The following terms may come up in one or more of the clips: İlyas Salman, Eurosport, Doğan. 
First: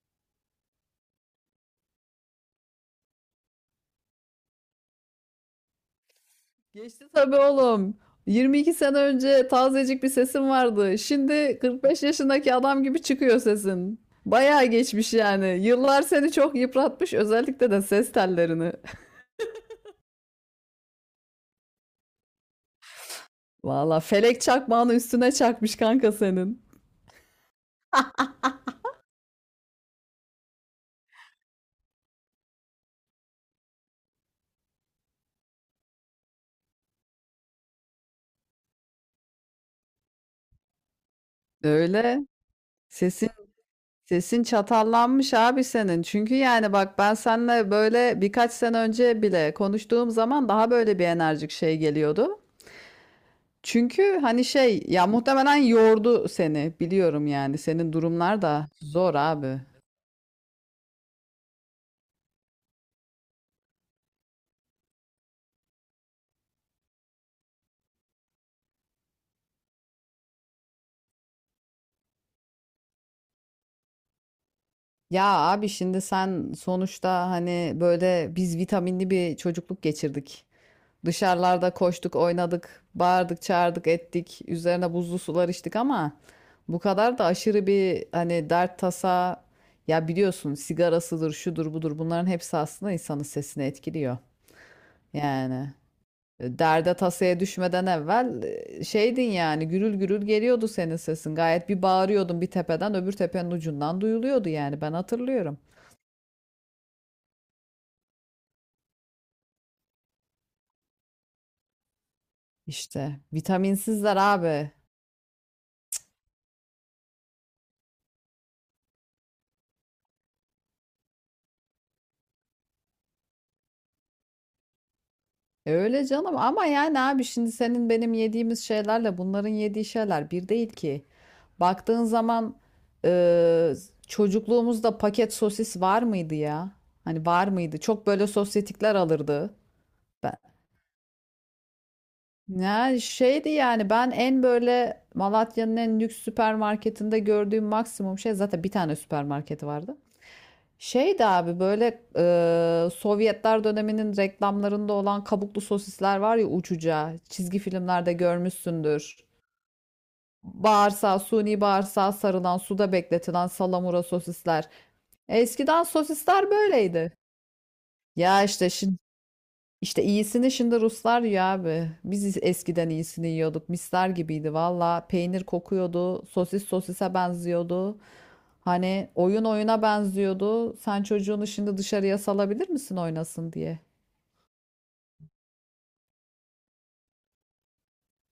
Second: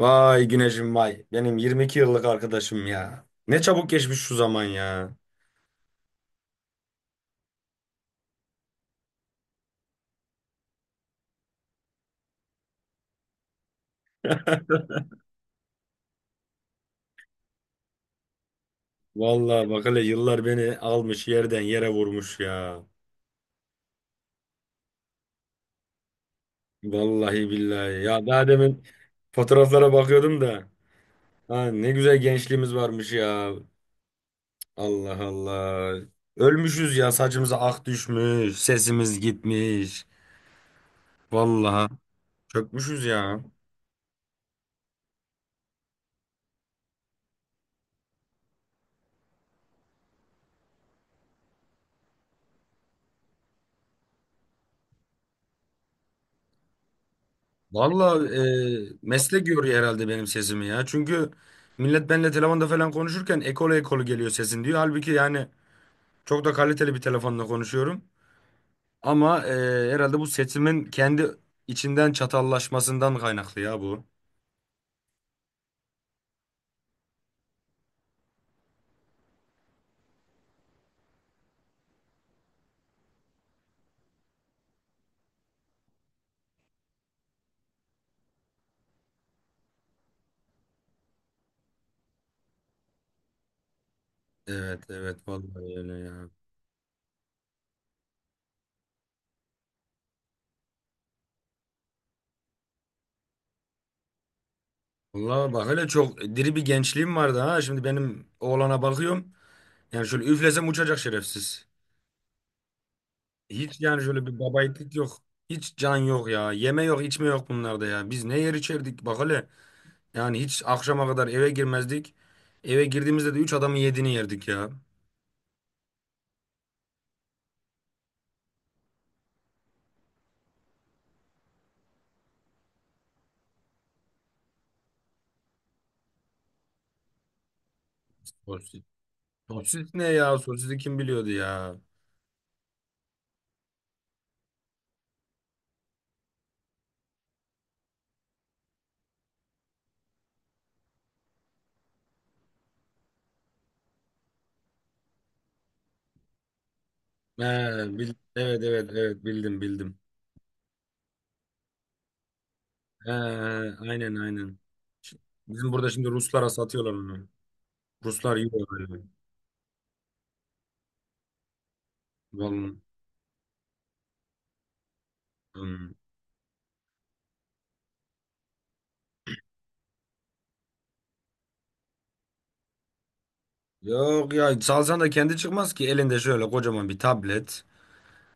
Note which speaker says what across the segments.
Speaker 1: Vay Güneş'im vay. Benim 22 yıllık arkadaşım ya. Ne çabuk geçmiş şu zaman ya.
Speaker 2: Geçti tabii oğlum. 22 sene önce tazecik bir sesin vardı. Şimdi 45 yaşındaki adam gibi çıkıyor sesin. Bayağı geçmiş yani. Yıllar seni çok yıpratmış, özellikle de ses tellerini.
Speaker 1: Vallahi bak hele yıllar beni almış yerden yere vurmuş ya.
Speaker 2: Valla felek çakmağını üstüne çakmış kanka senin.
Speaker 1: Vallahi billahi. Ya daha demin fotoğraflara bakıyordum da. Ha, ne güzel gençliğimiz varmış ya. Allah Allah. Ölmüşüz ya, saçımıza ak düşmüş. Sesimiz gitmiş. Vallahi
Speaker 2: Öyle.
Speaker 1: çökmüşüz
Speaker 2: Sesin
Speaker 1: ya.
Speaker 2: sesin çatallanmış abi senin. Çünkü yani bak ben seninle böyle birkaç sene önce bile konuştuğum zaman daha böyle bir enerjik şey geliyordu. Çünkü hani şey ya muhtemelen yordu seni biliyorum yani senin
Speaker 1: Vallahi
Speaker 2: durumlar da zor
Speaker 1: meslek
Speaker 2: abi.
Speaker 1: yoruyor herhalde benim sesimi ya. Çünkü millet benimle telefonda falan konuşurken ekolu ekolu geliyor sesin diyor. Halbuki yani çok da kaliteli bir telefonla konuşuyorum. Ama herhalde bu sesimin kendi içinden çatallaşmasından kaynaklı ya bu.
Speaker 2: Ya abi şimdi sen sonuçta hani böyle biz vitaminli bir çocukluk geçirdik. Dışarılarda koştuk, oynadık, bağırdık, çağırdık, ettik. Üzerine buzlu sular içtik ama bu kadar da aşırı bir hani dert tasa ya biliyorsun sigarasıdır, şudur budur bunların hepsi aslında insanın sesini etkiliyor.
Speaker 1: Evet evet,
Speaker 2: Yani
Speaker 1: vallahi öyle ya.
Speaker 2: Derde tasaya düşmeden evvel şeydin yani gürül gürül geliyordu senin sesin. Gayet bir bağırıyordun, bir tepeden öbür tepenin ucundan duyuluyordu yani ben
Speaker 1: Vallahi
Speaker 2: hatırlıyorum.
Speaker 1: bak hele, çok diri bir gençliğim vardı ha. Şimdi benim oğlana bakıyorum. Yani şöyle üflesem uçacak şerefsiz.
Speaker 2: İşte
Speaker 1: Hiç yani
Speaker 2: vitaminsizler
Speaker 1: şöyle bir
Speaker 2: abi.
Speaker 1: babayiğitlik yok. Hiç can yok ya. Yeme yok, içme yok bunlarda ya. Biz ne yer içerdik bak hele. Yani hiç akşama kadar eve girmezdik. Eve girdiğimizde de üç adamın yediğini yerdik ya.
Speaker 2: E öyle canım ama yani abi şimdi senin benim yediğimiz şeylerle bunların yediği şeyler bir değil ki. Baktığın zaman e, çocukluğumuzda paket sosis var mıydı ya? Hani var mıydı? Çok böyle
Speaker 1: Sosis.
Speaker 2: sosyetikler alırdı.
Speaker 1: Sosis ne ya? Sosisi kim biliyordu ya?
Speaker 2: Ya şeydi yani ben en böyle Malatya'nın en lüks süpermarketinde gördüğüm maksimum şey, zaten bir tane süpermarketi vardı. Şeydi abi böyle Sovyetler döneminin reklamlarında olan kabuklu sosisler var ya, uçuca
Speaker 1: He,
Speaker 2: çizgi filmlerde
Speaker 1: evet evet
Speaker 2: görmüşsündür.
Speaker 1: evet, bildim bildim.
Speaker 2: Bağırsağı, suni bağırsağa sarılan, suda
Speaker 1: He,
Speaker 2: bekletilen salamura
Speaker 1: aynen aynen.
Speaker 2: sosisler.
Speaker 1: Ş- Bizim
Speaker 2: Eskiden
Speaker 1: burada şimdi Ruslara
Speaker 2: sosisler
Speaker 1: satıyorlar
Speaker 2: böyleydi.
Speaker 1: onu. Ruslar
Speaker 2: Ya
Speaker 1: yiyor
Speaker 2: işte
Speaker 1: öyle.
Speaker 2: İşte iyisini şimdi Ruslar yiyor abi. Biz
Speaker 1: Vallahi.
Speaker 2: eskiden iyisini yiyorduk. Misler gibiydi valla. Peynir
Speaker 1: Hmm.
Speaker 2: kokuyordu. Sosis sosise benziyordu. Hani oyun oyuna benziyordu. Sen çocuğunu şimdi dışarıya salabilir misin oynasın diye?
Speaker 1: Yok ya, salsan da kendi çıkmaz ki elinde şöyle kocaman bir tablet.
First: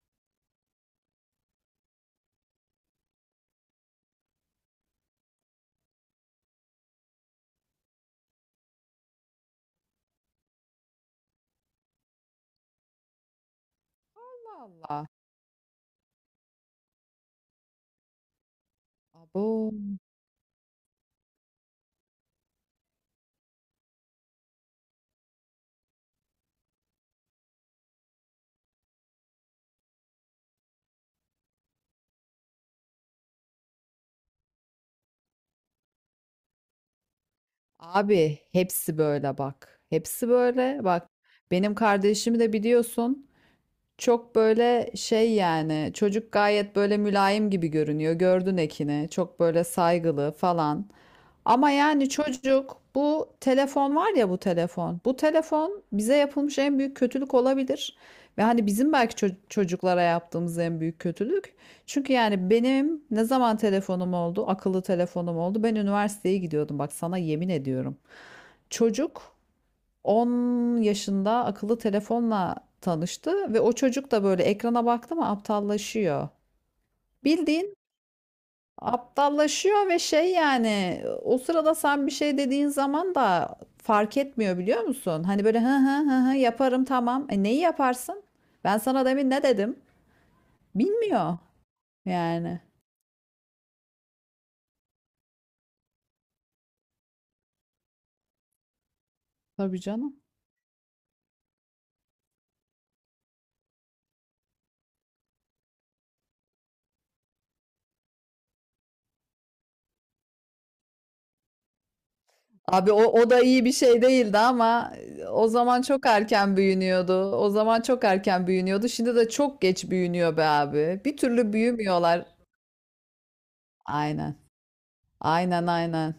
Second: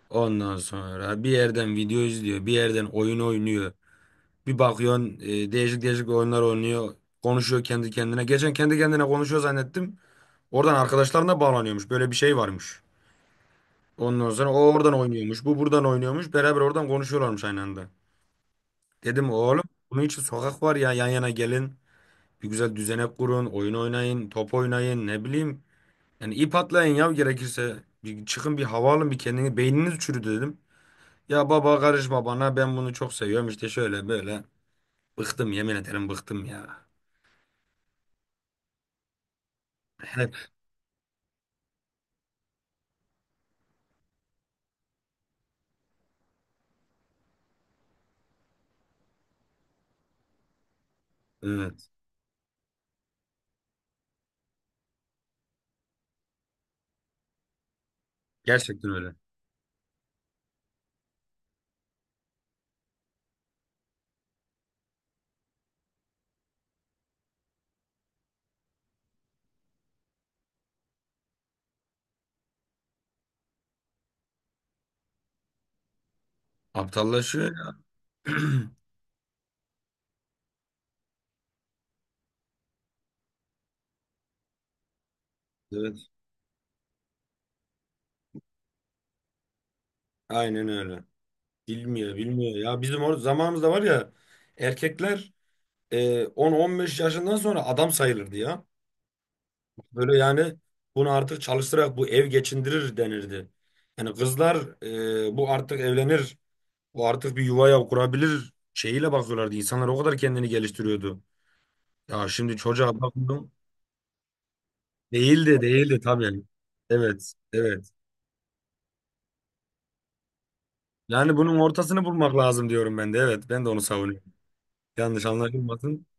Speaker 1: Ondan sonra bir yerden video izliyor, bir yerden oyun oynuyor. Bir bakıyorsun değişik değişik oyunlar oynuyor. Konuşuyor kendi kendine. Geçen kendi kendine konuşuyor zannettim. Oradan arkadaşlarına bağlanıyormuş. Böyle bir şey varmış. Ondan sonra o oradan
Speaker 2: Allah.
Speaker 1: oynuyormuş. Bu buradan oynuyormuş. Beraber oradan konuşuyorlarmış aynı anda. Dedim oğlum,
Speaker 2: Abo.
Speaker 1: bunun için sokak var ya, yan yana gelin. Bir güzel düzenek kurun. Oyun oynayın. Top oynayın. Ne bileyim. Yani ip atlayın ya, gerekirse. Bir çıkın, bir hava alın. Bir kendini beyniniz çürüdü dedim. Ya baba karışma bana, ben bunu çok seviyorum işte, şöyle böyle. Bıktım, yemin ederim, bıktım ya.
Speaker 2: Abi hepsi böyle bak. Hepsi
Speaker 1: Hep
Speaker 2: böyle bak. Benim kardeşimi de biliyorsun. Çok böyle şey, yani çocuk gayet böyle mülayim gibi görünüyor. Gördün Ekin'i. Çok böyle saygılı falan. Ama
Speaker 1: evet.
Speaker 2: yani çocuk, bu telefon var ya, bu telefon. Bu telefon bize yapılmış en büyük kötülük olabilir. Ve hani
Speaker 1: Gerçekten
Speaker 2: bizim
Speaker 1: öyle.
Speaker 2: belki çocuklara yaptığımız en büyük kötülük. Çünkü yani benim ne zaman telefonum oldu, akıllı telefonum oldu? Ben üniversiteye gidiyordum, bak sana yemin ediyorum. Çocuk 10 yaşında akıllı telefonla tanıştı ve o çocuk da böyle ekrana baktı mı aptallaşıyor.
Speaker 1: Aptallaşıyor ya.
Speaker 2: Bildiğin aptallaşıyor ve şey, yani o sırada sen bir şey dediğin zaman da fark etmiyor, biliyor musun? Hani böyle hı hı
Speaker 1: Evet.
Speaker 2: hı hı yaparım tamam. E neyi yaparsın? Ben sana demin ne dedim?
Speaker 1: Aynen öyle.
Speaker 2: Bilmiyor
Speaker 1: Bilmiyor, bilmiyor
Speaker 2: yani.
Speaker 1: ya. Bizim or zamanımızda var ya, erkekler 10-15 yaşından sonra adam sayılırdı ya.
Speaker 2: Tabii
Speaker 1: Böyle
Speaker 2: canım.
Speaker 1: yani, bunu artık çalıştırarak bu ev geçindirir denirdi. Yani kızlar bu artık evlenir. Bu artık bir yuvaya kurabilir şeyiyle bakıyorlardı. İnsanlar o kadar kendini geliştiriyordu. Ya şimdi
Speaker 2: Abi
Speaker 1: çocuğa
Speaker 2: o da
Speaker 1: bakıyorum.
Speaker 2: iyi bir şey değildi ama
Speaker 1: Değil
Speaker 2: o
Speaker 1: de,
Speaker 2: zaman
Speaker 1: değil de
Speaker 2: çok
Speaker 1: tabii.
Speaker 2: erken
Speaker 1: Evet,
Speaker 2: büyünüyordu. O zaman
Speaker 1: evet.
Speaker 2: çok erken büyünüyordu. Şimdi de çok geç büyünüyor be abi. Bir
Speaker 1: Yani
Speaker 2: türlü
Speaker 1: bunun ortasını
Speaker 2: büyümüyorlar.
Speaker 1: bulmak lazım diyorum ben de. Evet, ben de onu savunuyorum.
Speaker 2: Aynen.
Speaker 1: Yanlış
Speaker 2: Aynen,
Speaker 1: anlaşılmasın.
Speaker 2: aynen.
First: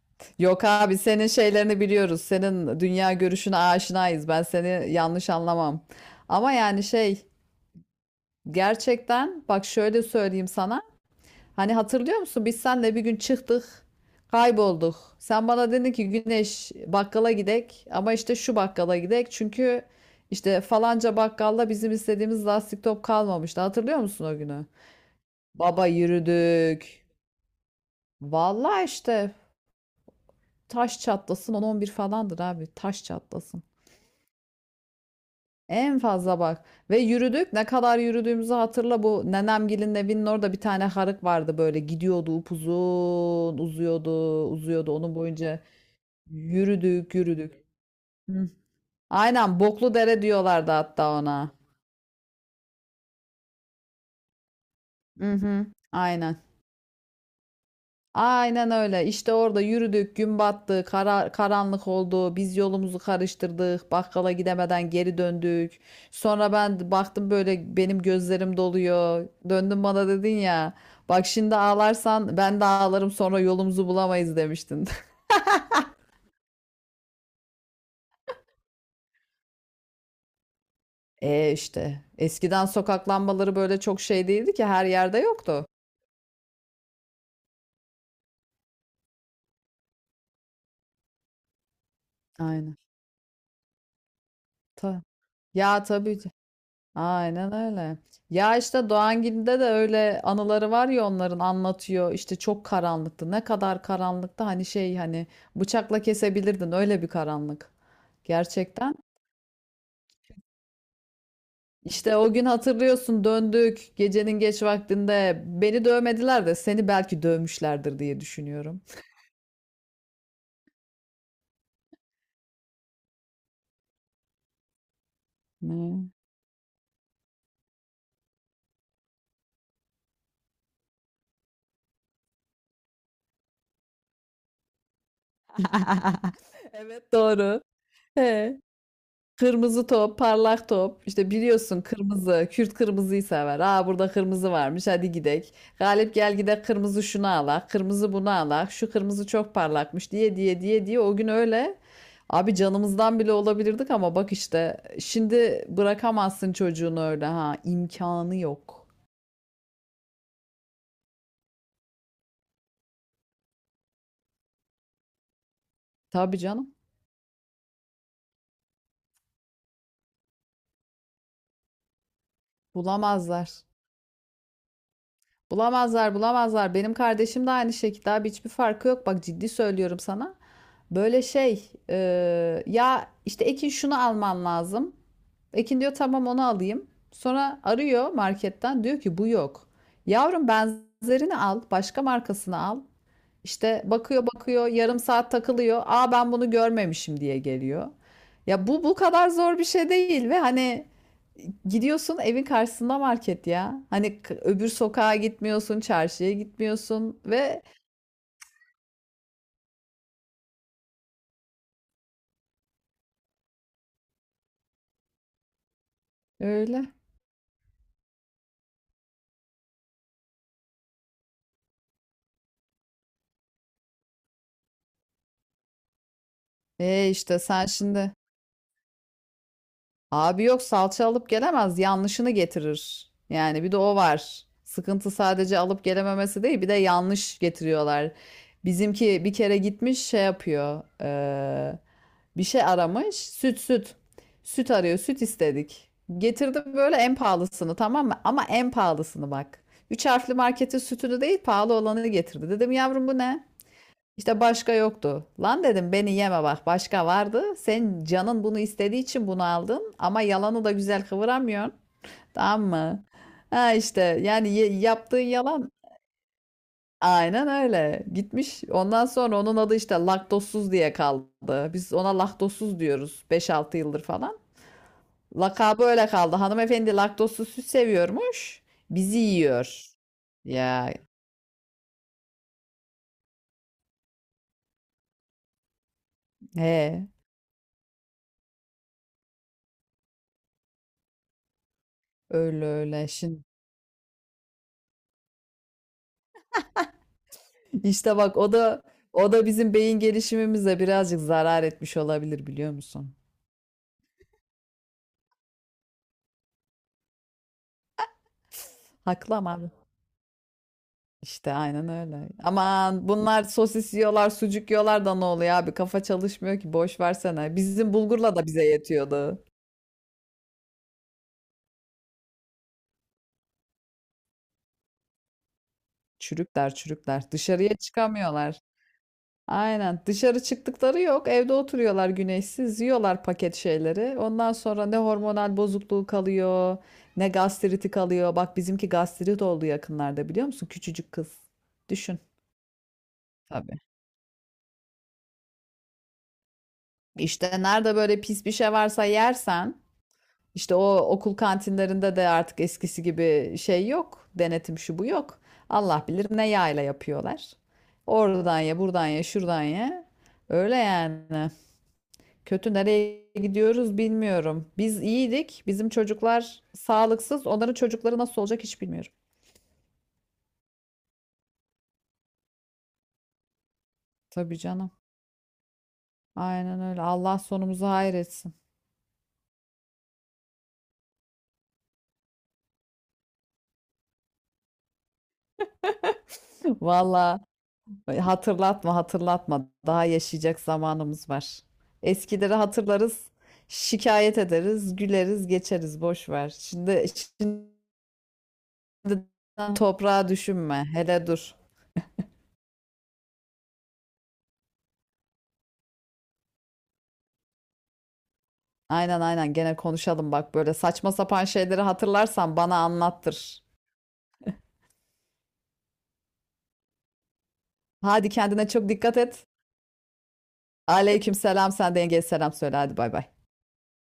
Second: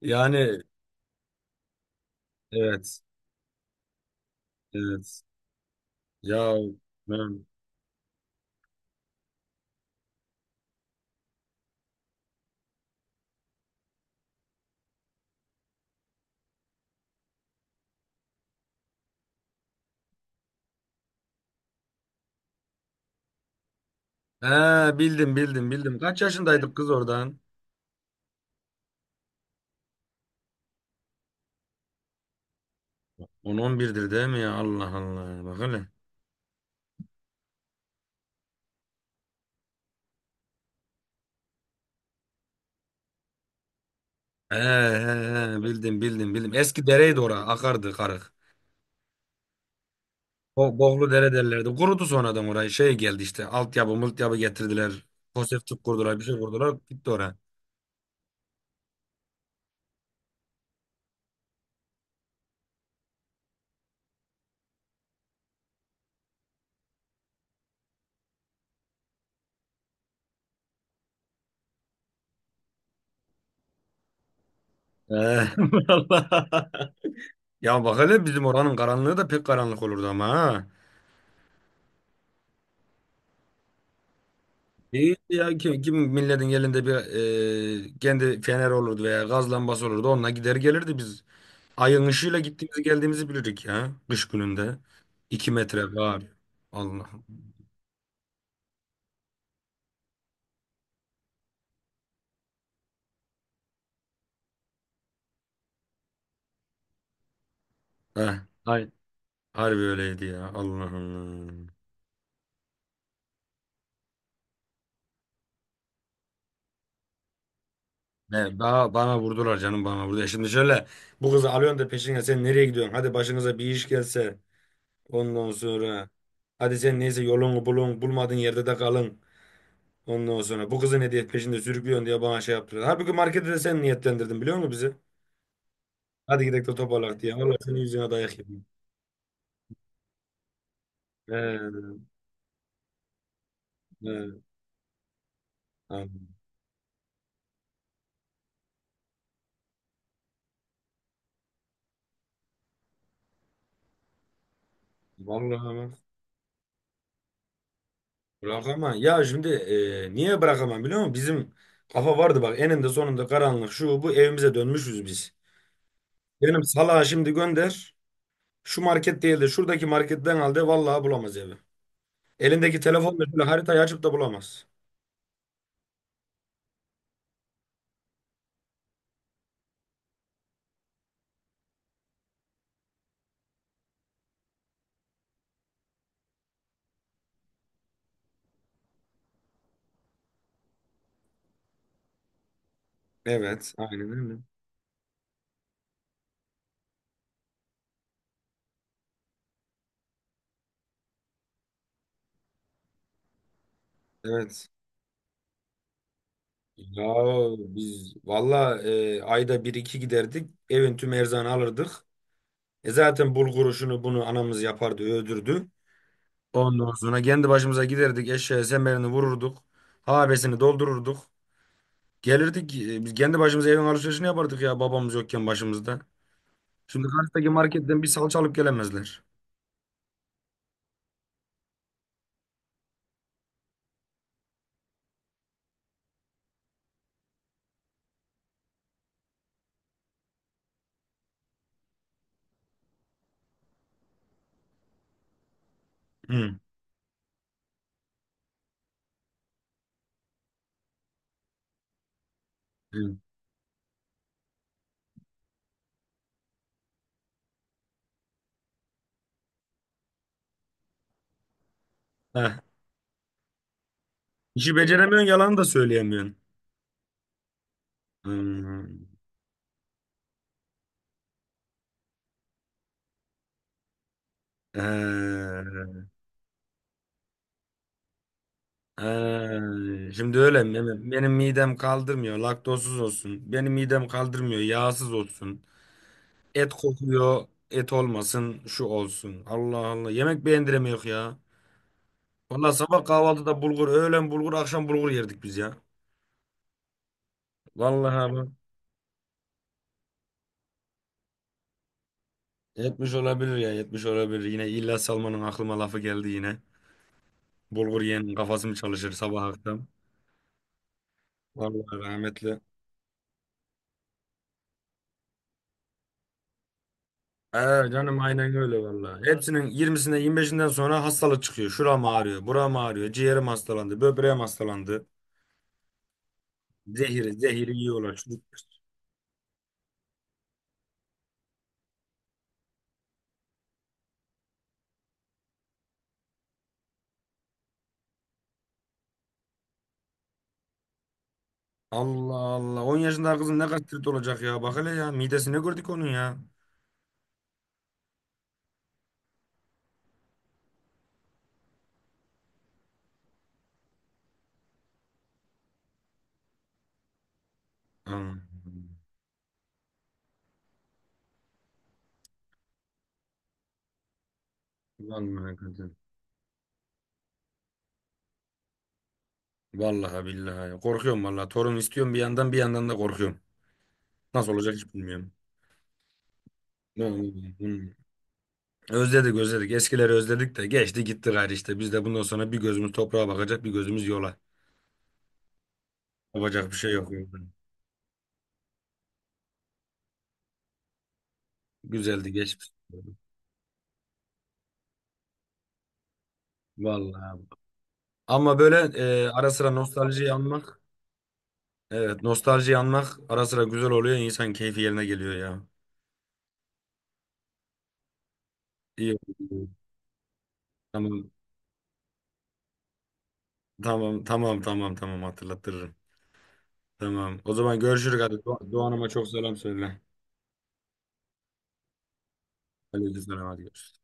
Speaker 1: Yani
Speaker 2: Yok abi, senin şeylerini biliyoruz. Senin
Speaker 1: evet,
Speaker 2: dünya görüşüne aşinayız. Ben seni
Speaker 1: evet.
Speaker 2: yanlış anlamam. Ama
Speaker 1: Ya
Speaker 2: yani şey,
Speaker 1: ben...
Speaker 2: gerçekten bak şöyle söyleyeyim sana. Hani hatırlıyor musun? Biz seninle bir gün çıktık. Kaybolduk. Sen bana dedin ki, Güneş bakkala gidek ama işte şu bakkala gidek. Çünkü işte falanca bakkalda bizim istediğimiz lastik top kalmamıştı. Hatırlıyor musun o
Speaker 1: He,
Speaker 2: günü?
Speaker 1: bildim bildim
Speaker 2: Baba
Speaker 1: bildim. Kaç yaşındaydık kız
Speaker 2: yürüdük.
Speaker 1: oradan?
Speaker 2: Vallahi işte, taş çatlasın 10-11 falandır abi. Taş
Speaker 1: On
Speaker 2: çatlasın.
Speaker 1: on birdir değil mi ya? Allah Allah. Bak hele.
Speaker 2: En fazla bak. Ve yürüdük. Ne kadar yürüdüğümüzü hatırla. Bu nenemgilin evinin orada bir tane harık vardı böyle. Gidiyordu upuzun. Uzuyordu.
Speaker 1: He, he,
Speaker 2: Uzuyordu. Onun
Speaker 1: he.
Speaker 2: boyunca
Speaker 1: Bildim bildim bildim. Eski
Speaker 2: yürüdük
Speaker 1: dereydi ora.
Speaker 2: yürüdük.
Speaker 1: Akardı karık.
Speaker 2: Hı. Aynen. Boklu dere diyorlardı
Speaker 1: Boğlu
Speaker 2: hatta
Speaker 1: dere
Speaker 2: ona.
Speaker 1: derlerdi. Kurudu sonradan orayı. Şey geldi işte. Altyapı multyapı getirdiler.
Speaker 2: Hı hı.
Speaker 1: Konseptlik kurdular. Bir şey
Speaker 2: Aynen.
Speaker 1: kurdular. Gitti oraya.
Speaker 2: Aynen öyle. İşte orada yürüdük, gün battı, karanlık oldu. Biz yolumuzu karıştırdık. Bakkala gidemeden geri döndük. Sonra ben baktım böyle, benim gözlerim doluyor. Döndün bana dedin ya, bak şimdi ağlarsan ben de ağlarım, sonra yolumuzu bulamayız, demiştin.
Speaker 1: Ee, vallahi. Ya bak hele, bizim oranın karanlığı da pek karanlık olurdu ama ha.
Speaker 2: E işte eskiden sokak lambaları böyle çok şey değildi ki, her
Speaker 1: İyi
Speaker 2: yerde
Speaker 1: ya,
Speaker 2: yoktu.
Speaker 1: kim milletin elinde bir kendi fener olurdu veya gaz lambası olurdu. Onunla gider gelirdi biz. Ayın ışığıyla
Speaker 2: Aynen.
Speaker 1: gittiğimizi geldiğimizi bilirdik ya. Kış gününde.
Speaker 2: Ta-
Speaker 1: İki
Speaker 2: ya
Speaker 1: metre
Speaker 2: tabii.
Speaker 1: var. Allah.
Speaker 2: Aynen öyle. Ya işte Doğangil'de de öyle anıları var ya, onların anlatıyor. İşte çok karanlıktı. Ne kadar karanlıktı, hani şey hani bıçakla kesebilirdin öyle bir karanlık.
Speaker 1: Heh, hay-
Speaker 2: Gerçekten.
Speaker 1: harbi öyleydi ya. Allah Allah.
Speaker 2: İşte o gün hatırlıyorsun, döndük gecenin geç vaktinde. Beni dövmediler de seni belki dövmüşlerdir diye
Speaker 1: Ne,
Speaker 2: düşünüyorum.
Speaker 1: daha bana vurdular canım, bana vurdu. E, şimdi şöyle, bu kızı alıyorsun da peşine, sen nereye gidiyorsun? Hadi başınıza bir iş gelse ondan sonra.
Speaker 2: Ne?
Speaker 1: Hadi sen neyse, yolunu bulun, bulmadığın yerde de kalın. Ondan sonra bu kızı ne diye peşinde sürüklüyorsun diye bana şey yaptılar. Halbuki markete de sen niyetlendirdin biliyor musun bizi? Hadi gidelim de
Speaker 2: Evet,
Speaker 1: toparlak diye. Vallahi
Speaker 2: doğru.
Speaker 1: senin yüzüne dayak
Speaker 2: He.
Speaker 1: yedim.
Speaker 2: Kırmızı top, parlak top. İşte biliyorsun,
Speaker 1: Ee,
Speaker 2: kırmızı, Kürt kırmızıyı sever. Aa burada
Speaker 1: ee,
Speaker 2: kırmızı varmış, hadi gidek. Galip gel
Speaker 1: tamam.
Speaker 2: gidek, kırmızı şunu alak, kırmızı bunu alak, şu kırmızı çok parlakmış diye diye diye diye o gün öyle. Abi canımızdan bile olabilirdik ama bak, işte şimdi
Speaker 1: Vallahi ama
Speaker 2: bırakamazsın çocuğunu öyle, ha, imkanı yok.
Speaker 1: bırakamam. Ya şimdi niye bırakamam biliyor musun? Bizim kafa vardı bak, eninde sonunda karanlık şu bu evimize dönmüşüz biz.
Speaker 2: Tabii
Speaker 1: Benim
Speaker 2: canım,
Speaker 1: salağa şimdi gönder. Şu market değil de şuradaki marketten al de, vallahi bulamaz evi. Elindeki telefonla şöyle
Speaker 2: bulamazlar.
Speaker 1: haritayı açıp da bulamaz.
Speaker 2: Bulamazlar, bulamazlar. Benim kardeşim de aynı şekilde abi, hiçbir farkı yok. Bak ciddi söylüyorum sana. Böyle şey ya işte Ekin şunu alman lazım. Ekin diyor tamam, onu alayım. Sonra arıyor marketten, diyor ki bu yok. Yavrum benzerini al, başka markasını al.
Speaker 1: Evet,
Speaker 2: İşte
Speaker 1: aynen
Speaker 2: bakıyor
Speaker 1: öyle.
Speaker 2: bakıyor yarım saat takılıyor. Aa ben bunu görmemişim diye geliyor. Ya bu kadar zor bir şey değil ve hani gidiyorsun, evin karşısında market ya. Hani
Speaker 1: Evet.
Speaker 2: öbür sokağa gitmiyorsun, çarşıya
Speaker 1: Ya
Speaker 2: gitmiyorsun ve
Speaker 1: biz valla ayda bir iki giderdik. Evin tüm erzağını alırdık. E zaten bulguru şunu bunu anamız yapardı, öldürdü. Ondan
Speaker 2: öyle.
Speaker 1: sonra kendi başımıza giderdik. Eşeğe semerini vururduk. Habesini doldururduk. Gelirdik. Biz kendi başımıza evin alışverişini yapardık ya, babamız yokken başımızda. Şimdi
Speaker 2: E işte
Speaker 1: karşıdaki
Speaker 2: sen
Speaker 1: marketten bir
Speaker 2: şimdi,
Speaker 1: salça alıp gelemezler.
Speaker 2: abi, yok salça alıp gelemez, yanlışını getirir. Yani bir de o var. Sıkıntı sadece alıp gelememesi değil, bir de yanlış getiriyorlar. Bizimki bir kere gitmiş şey yapıyor. Bir şey aramış, süt süt. Süt arıyor, süt istedik.
Speaker 1: Hı.
Speaker 2: Getirdim böyle en pahalısını, tamam mı? Ama en pahalısını bak. Üç harfli marketin sütünü değil, pahalı olanını getirdi. Dedim, yavrum
Speaker 1: Hı.
Speaker 2: bu ne? İşte başka yoktu. Lan dedim, beni yeme bak, başka vardı. Sen canın bunu istediği için bunu aldın ama yalanı da güzel kıvıramıyorsun.
Speaker 1: Heh.
Speaker 2: Tamam mı? Ha işte yani
Speaker 1: İşi
Speaker 2: yaptığın
Speaker 1: beceremiyorsun, yalan da
Speaker 2: yalan,
Speaker 1: söyleyemiyorsun.
Speaker 2: aynen öyle. Gitmiş, ondan
Speaker 1: Hmm.
Speaker 2: sonra onun adı işte laktozsuz diye kaldı. Biz ona laktozsuz diyoruz 5-6 yıldır falan. Lakabı
Speaker 1: Ee,
Speaker 2: öyle kaldı. Hanımefendi laktozsuz süt seviyormuş. Bizi yiyor.
Speaker 1: Şimdi öyle mi?
Speaker 2: Ya
Speaker 1: Mehmet? Benim midem kaldırmıyor, laktozsuz olsun. Benim midem kaldırmıyor, yağsız olsun. Et
Speaker 2: he,
Speaker 1: kokuyor, et olmasın, şu olsun. Allah Allah. Yemek beğendiremiyor ya.
Speaker 2: öyle
Speaker 1: Vallahi sabah
Speaker 2: öyle. Şimdi,
Speaker 1: kahvaltıda bulgur, öğlen bulgur, akşam bulgur yerdik biz ya. Vallahi
Speaker 2: İşte bak,
Speaker 1: abi.
Speaker 2: o da o da bizim beyin gelişimimize birazcık zarar etmiş olabilir, biliyor musun?
Speaker 1: Yetmiş olabilir ya, yetmiş olabilir. Yine İlyas Salman'ın aklıma lafı geldi yine. Bulgur yiyenin kafası mı çalışır
Speaker 2: Haklı
Speaker 1: sabah
Speaker 2: ama abi.
Speaker 1: akşam?
Speaker 2: İşte aynen
Speaker 1: Vallahi
Speaker 2: öyle.
Speaker 1: rahmetli.
Speaker 2: Aman, bunlar sosis yiyorlar, sucuk yiyorlar da ne oluyor abi? Kafa çalışmıyor ki, boş versene.
Speaker 1: Ee,
Speaker 2: Bizim
Speaker 1: Canım
Speaker 2: bulgurla da
Speaker 1: aynen
Speaker 2: bize
Speaker 1: öyle vallahi.
Speaker 2: yetiyordu.
Speaker 1: Hepsinin 20'sine 25'inden sonra hastalık çıkıyor. Şuram ağrıyor, buram ağrıyor, ciğerim hastalandı, böbreğim hastalandı.
Speaker 2: Çürükler çürükler.
Speaker 1: Zehiri,
Speaker 2: Dışarıya
Speaker 1: zehiri yiyorlar çocuklar.
Speaker 2: çıkamıyorlar. Aynen. Dışarı çıktıkları yok. Evde oturuyorlar güneşsiz. Yiyorlar paket şeyleri. Ondan sonra ne hormonal bozukluğu kalıyor, ne gastriti kalıyor. Bak bizimki gastrit oldu yakınlarda, biliyor musun? Küçücük kız. Düşün.
Speaker 1: Allah Allah. 10 yaşında kızın ne
Speaker 2: Tabii.
Speaker 1: gastrit olacak ya. Bak hele ya. Midesi ne gördük onun ya.
Speaker 2: İşte nerede böyle pis bir şey varsa yersen, işte o okul kantinlerinde de artık eskisi gibi şey yok. Denetim şu bu yok. Allah bilir ne yağla yapıyorlar.
Speaker 1: Aman.
Speaker 2: Oradan ye, buradan ye, şuradan ye. Öyle yani. Kötü, nereye gidiyoruz bilmiyorum. Biz
Speaker 1: Vallahi
Speaker 2: iyiydik. Bizim
Speaker 1: kadın.
Speaker 2: çocuklar sağlıksız. Onların çocukları nasıl olacak hiç bilmiyorum.
Speaker 1: Vallahi billahi. Korkuyorum vallahi. Torun istiyorum bir yandan, bir yandan da korkuyorum. Nasıl
Speaker 2: Tabii
Speaker 1: olacak
Speaker 2: canım.
Speaker 1: hiç bilmiyorum.
Speaker 2: Aynen öyle. Allah
Speaker 1: Vallahi.
Speaker 2: sonumuzu hayretsin.
Speaker 1: Özledik, özledik. Eskileri özledik de geçti gitti gayrı işte. Biz de bundan sonra bir gözümüz toprağa bakacak, bir gözümüz yola. Yapacak bir şey yok, yani.
Speaker 2: Valla hatırlatma, hatırlatma. Daha yaşayacak zamanımız var.
Speaker 1: Güzeldi
Speaker 2: Eskileri
Speaker 1: geçmiş.
Speaker 2: hatırlarız. Şikayet ederiz, güleriz, geçeriz. Boş ver. Şimdi,
Speaker 1: Vallahi, abi.
Speaker 2: şimdi
Speaker 1: Ama böyle ara sıra
Speaker 2: toprağa
Speaker 1: nostaljiyi anmak,
Speaker 2: düşünme. Hele dur.
Speaker 1: evet, nostaljiyi anmak ara sıra güzel oluyor. İnsan keyfi yerine geliyor ya. İyi.
Speaker 2: Aynen, aynen,
Speaker 1: Oldu.
Speaker 2: gene konuşalım bak, böyle saçma
Speaker 1: Tamam.
Speaker 2: sapan şeyleri hatırlarsan bana anlattır.
Speaker 1: Tamam tamam tamam tamam, hatırlatırım. Tamam. O zaman görüşürüz
Speaker 2: Hadi
Speaker 1: hadi.
Speaker 2: kendine çok
Speaker 1: Doğan'ıma
Speaker 2: dikkat
Speaker 1: çok
Speaker 2: et.
Speaker 1: selam söyle.
Speaker 2: Aleyküm selam. Sen de yengeye selam söyle. Hadi bay bay.
Speaker 1: Aleykümselam, hadi görüşürüz.